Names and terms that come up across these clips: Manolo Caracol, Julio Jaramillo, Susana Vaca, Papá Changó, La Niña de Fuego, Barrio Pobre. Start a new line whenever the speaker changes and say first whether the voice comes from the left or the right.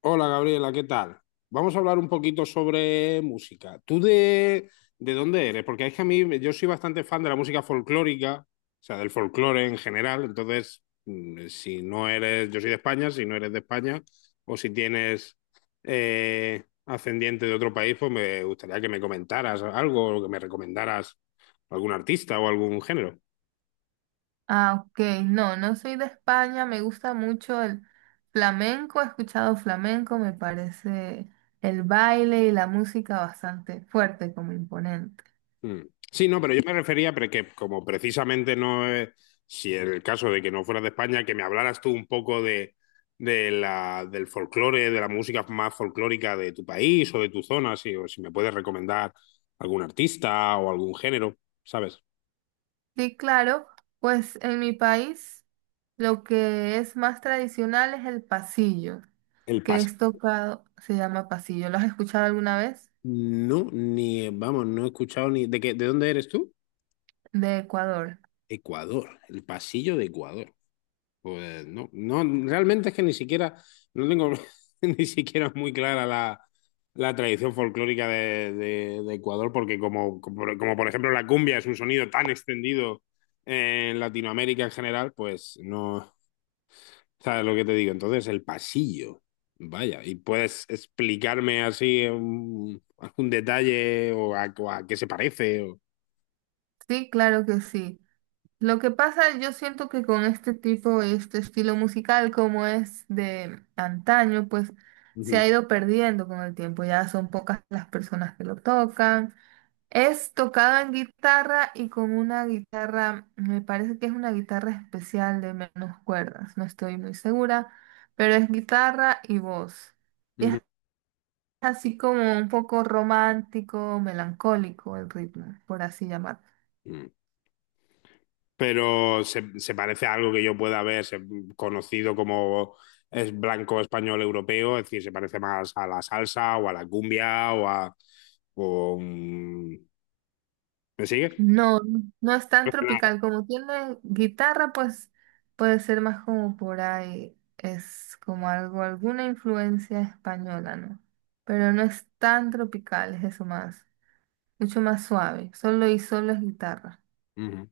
left: Hola Gabriela, ¿qué tal? Vamos a hablar un poquito sobre música. ¿Tú de dónde eres? Porque es que a mí yo soy bastante fan de la música folclórica, o sea, del folclore en general. Entonces, si no eres, yo soy de España, si no eres de España, o si tienes ascendiente de otro país, pues me gustaría que me comentaras algo o que me recomendaras algún artista o algún género.
right: Ah, ok. No, no soy de España. Me gusta mucho el flamenco. He escuchado flamenco. Me parece el baile y la música bastante fuerte, como imponente.
left: Mm. Sí, no, pero yo me refería pero que como precisamente no es, si en el caso de que no fueras de España, que me hablaras tú un poco de la, del folclore, de la música más folclórica de tu país o de tu zona, si, o si me puedes recomendar algún artista o algún género, ¿sabes?
right: Sí, claro. Pues en mi país lo que es más tradicional es el pasillo,
left: El
right: que
left: paso.
right: es tocado, se llama pasillo. ¿Lo has escuchado alguna vez?
left: No, ni, vamos, no he escuchado ni... ¿De qué, de dónde eres tú?
right: De Ecuador.
left: Ecuador, el pasillo de Ecuador. Pues no, no, realmente es que ni siquiera, no tengo ni siquiera muy clara la, la tradición folclórica de, de Ecuador, porque como por ejemplo la cumbia es un sonido tan extendido en Latinoamérica en general, pues no, ¿sabes lo que te digo? Entonces el pasillo, vaya, ¿y puedes explicarme así un- algún detalle o a qué se parece? O...
right: Sí, claro que sí. Lo que pasa, yo siento que con este tipo, este estilo musical como es de antaño, pues se
left: Ujú,
right: ha ido perdiendo con el tiempo. Ya son pocas las personas que lo tocan. Es tocado en guitarra y con una guitarra, me parece que es una guitarra especial de menos cuerdas, no estoy muy segura, pero es guitarra y voz. Y es así como un poco romántico, melancólico el ritmo, por así llamarlo.
left: ujú. Pero se parece a algo que yo pueda haber se- conocido como es blanco español europeo, es decir, se parece más a la salsa o a la cumbia o a... o, ¿me sigues?
right: No, no es tan tropical. Como tiene guitarra, pues puede ser más como por ahí. Es como algo, alguna influencia española, ¿no? Pero no es tan tropical, es eso más. Mucho más suave. Solo y solo es guitarra.
left: Ujú.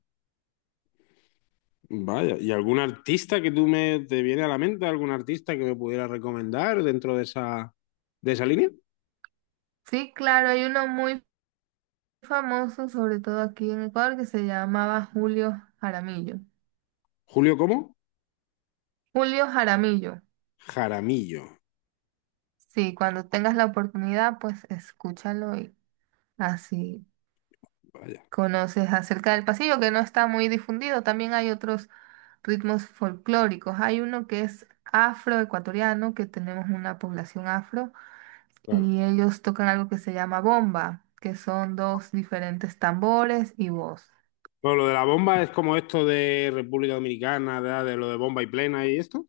left: Vaya, ¿y algún artista que tú me te viene a la mente, algún artista que me pudiera recomendar dentro de esa línea?
right: Sí, claro, hay uno muy famoso, sobre todo aquí en Ecuador, que se llamaba Julio Jaramillo.
left: Julio, ¿cómo?
right: Julio Jaramillo.
left: Jaramillo.
right: Sí, cuando tengas la oportunidad, pues escúchalo y así.
left: Vaya,
right: Conoces acerca del pasillo, que no está muy difundido. También hay otros ritmos folclóricos. Hay uno que es afroecuatoriano, que tenemos una población afro,
left: claro.
right: y ellos tocan algo que se llama bomba, que son dos diferentes tambores y voz.
left: Bueno, lo de la bomba es como esto de República Dominicana, de lo de bomba y plena y esto,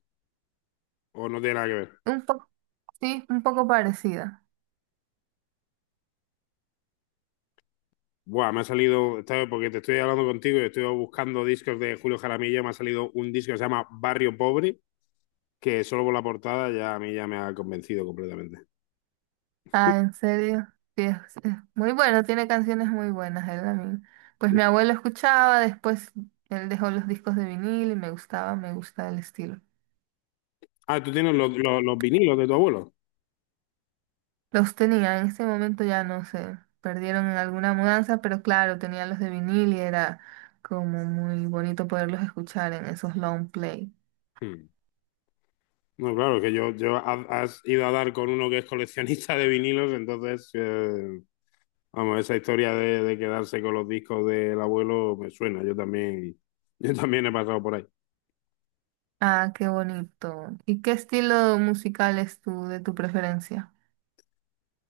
left: ¿o no tiene nada que ver?
right: Un poco, sí, un poco parecida.
left: Buah, me ha salido, ¿sabes? Porque te estoy hablando contigo y estoy buscando discos de Julio Jaramillo. Me ha salido un disco que se llama Barrio Pobre, que solo por la portada ya a mí ya me ha convencido completamente.
right: Ah, ¿en serio? Sí, es muy bueno, tiene canciones muy buenas, él también. Pues mi abuelo escuchaba, después él dejó los discos de vinil y me gustaba, me gusta el estilo.
left: Ah, tú tienes los, los vinilos de tu abuelo.
right: Los tenía, en este momento ya no sé, perdieron en alguna mudanza, pero claro, tenían los de vinil y era como muy bonito poderlos escuchar en esos long play.
left: Hmm. No, claro, que yo ha- has ido a dar con uno que es coleccionista de vinilos, entonces, vamos, esa historia de quedarse con los discos del abuelo me suena. Yo también he pasado por ahí.
right: Ah, qué bonito. ¿Y qué estilo musical es tu, de tu preferencia?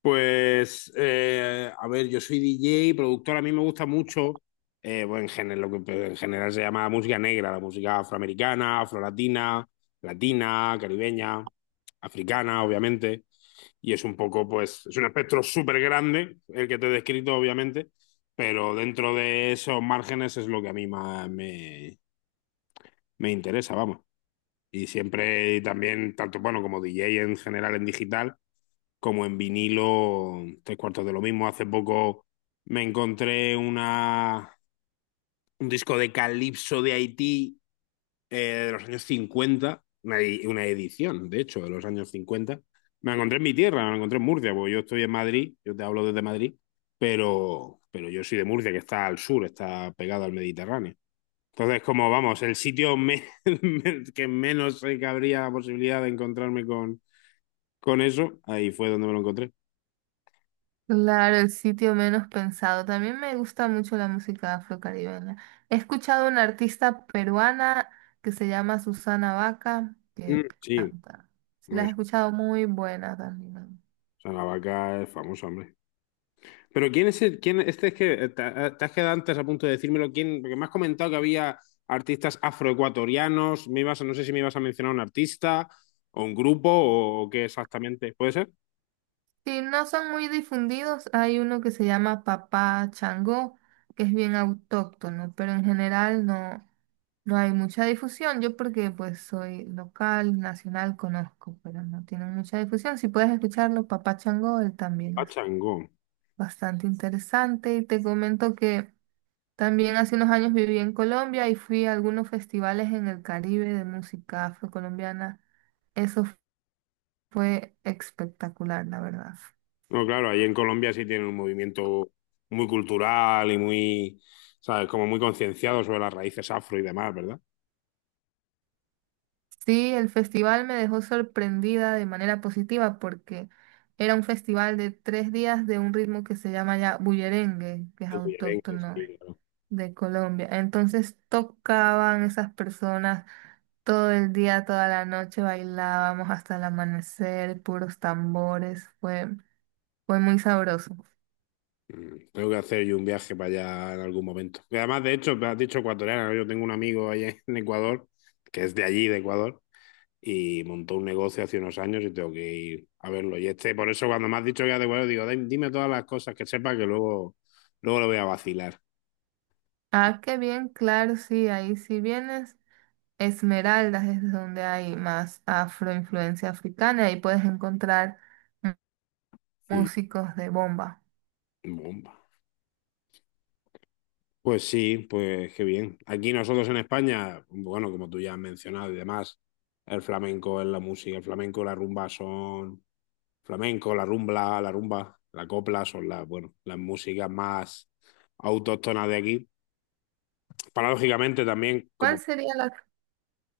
left: Pues, a ver, yo soy DJ, productor, a mí me gusta mucho, bueno, en general, lo que en general se llama música negra, la música afroamericana, afrolatina, latina, caribeña, africana, obviamente, y es un poco, pues, es un espectro súper grande, el que te he descrito, obviamente, pero dentro de esos márgenes es lo que a mí más me, me interesa, vamos. Y siempre también, tanto bueno como DJ en general en digital, como en vinilo, tres cuartos de lo mismo. Hace poco me encontré una, un disco de Calypso de Haití de los años 50 una, edi- una edición, de hecho, de los años cincuenta. Me la encontré en mi tierra, me la encontré en Murcia, porque yo estoy en Madrid, yo te hablo desde Madrid, pero yo soy de Murcia, que está al sur, está pegado al Mediterráneo. Entonces, como vamos, el sitio me- me- que menos sé que habría la posibilidad de encontrarme con eso, ahí fue donde me lo encontré.
right: Claro, el sitio menos pensado. También me gusta mucho la música afrocaribeña. He escuchado una artista peruana que se llama Susana Vaca,
left: Mm,
right: que
left: sí,
right: canta. Si la has
left: pues,
right: escuchado, muy buena también.
left: o sea, la vaca es famosa, hombre. Pero ¿quién es el, quién, este es que te has quedado antes a punto de decírmelo, quién, porque me has comentado que había artistas afroecuatorianos, me ibas, a- no sé si me ibas a mencionar un artista o un grupo o qué exactamente. ¿Puede ser?
right: Sí, no son muy difundidos. Hay uno que se llama Papá Changó, que es bien autóctono, pero en general no, no hay mucha difusión. Yo porque pues soy local, nacional, conozco, pero no tienen mucha difusión. Si puedes escucharlo, Papá Changó, él también es
left: Pachangón.
right: bastante interesante. Y te comento que también hace unos años viví en Colombia y fui a algunos festivales en el Caribe de música afrocolombiana. Eso fue espectacular, la verdad.
left: No, claro, ahí en Colombia sí tienen un movimiento muy cultural y muy, ¿sabes? Como muy concienciado sobre las raíces afro y demás, ¿verdad?
right: Sí, el festival me dejó sorprendida de manera positiva porque era un festival de 3 días de un ritmo que se llama ya bullerengue, que es
left: El bullerengue,
right: autóctono
left: sí, claro.
right: de Colombia. Entonces tocaban esas personas todo el día, toda la noche, bailábamos hasta el amanecer, puros tambores, fue muy sabroso.
left: Mm, tengo que hacer yo un viaje para allá en algún momento. Y además, de hecho, me has dicho ecuatoriana ¿no? Yo tengo un amigo allá en Ecuador, que es de allí, de Ecuador, y montó un negocio hace unos años y tengo que ir a verlo. Y este, por eso cuando me has dicho que es de Ecuador, digo, "Dime- dime todas las cosas que sepa que luego, luego lo voy a vacilar".
right: Ah, qué bien, claro, sí, ahí si vienes. Esmeraldas es donde hay más afroinfluencia africana y puedes encontrar.
left: Mm,
right: Músicos de bomba.
left: bomba. Pues sí, pues qué bien. Aquí nosotros en España, bueno, como tú ya has mencionado y demás, el flamenco es la música, el flamenco, la rumba son flamenco, la rumba, la rumba, la copla son las, bueno, las músicas más autóctonas de aquí. Paradójicamente también,
right: ¿Cuál
left: como,
right: sería la,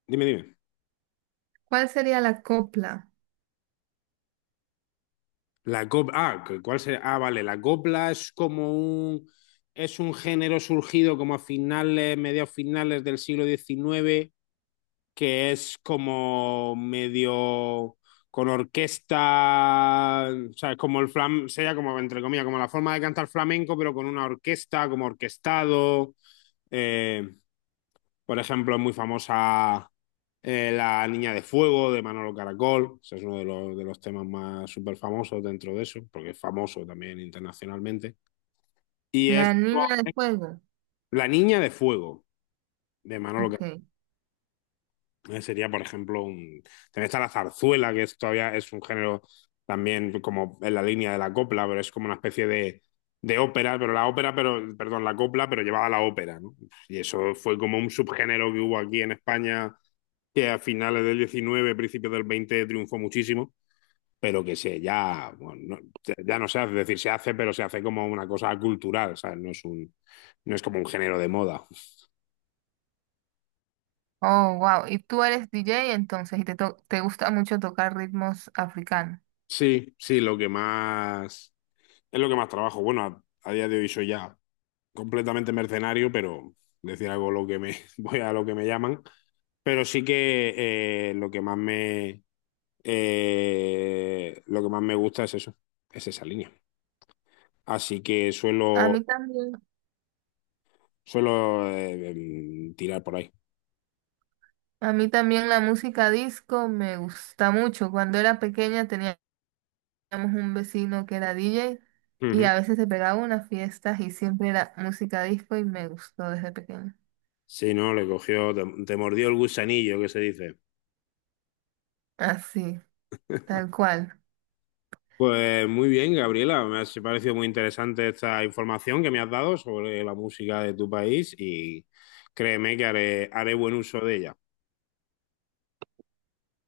left: dime, dime,
right: cuál sería la copla?
left: la copla, ah, que- ¿cuál sería? Ah, vale, la copla es como un, es un género surgido como a finales, mediados finales del siglo diecinueve. Que es como medio con orquesta, o sea, es como el flam, sería como, entre comillas, como la forma de cantar flamenco, pero con una orquesta, como orquestado. Eh, por ejemplo, es muy famosa La Niña de Fuego de Manolo Caracol, ese es uno de los temas más súper famosos dentro de eso, porque es famoso también internacionalmente. Y es
right: La niña de fuego.
left: La Niña de Fuego de Manolo.
right: Ok.
left: Sería, por ejemplo, un... También está la zarzuela, que es, todavía es un género también como en la línea de la copla, pero es como una especie de ópera, pero la ópera, pero, perdón, la copla, pero llevada a la ópera, ¿no? Y eso fue como un subgénero que hubo aquí en España, que a finales del 19, principios del 20 triunfó muchísimo, pero que se ya, bueno, no, ya no se hace, es decir, se hace, pero se hace como una cosa cultural, ¿sabes? No es un, no es como un género de moda.
right: Oh, wow. Y tú eres DJ entonces y te, to- te gusta mucho tocar ritmos africanos.
left: Sí, sí, lo que más es lo que más trabajo. Bueno, a día de hoy soy ya completamente mercenario, pero decir algo lo que me voy a lo que me llaman. Pero sí que eh, lo que más me lo que más me gusta es eso, es esa línea. Así que
right: A
left: suelo
right: mí también.
left: suelo eh, em, tirar por ahí.
right: A mí también la música disco me gusta mucho. Cuando era pequeña teníamos un vecino que era DJ y
left: Ujú.
right: a veces se pegaba unas fiestas y siempre era música disco y me gustó desde pequeña.
left: Si no, le cogió, te mordió el gusanillo que se dice.
right: Así, tal cual.
left: Pues muy bien, Gabriela, me ha si, parecido muy interesante esta información que me has dado sobre la música de tu país y créeme que haré, haré buen uso de ella.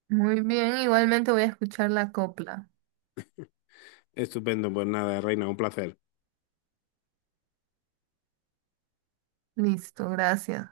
right: Muy bien, igualmente voy a escuchar la copla.
left: Estupendo, pues nada, Reina, un placer.
right: Listo, gracias.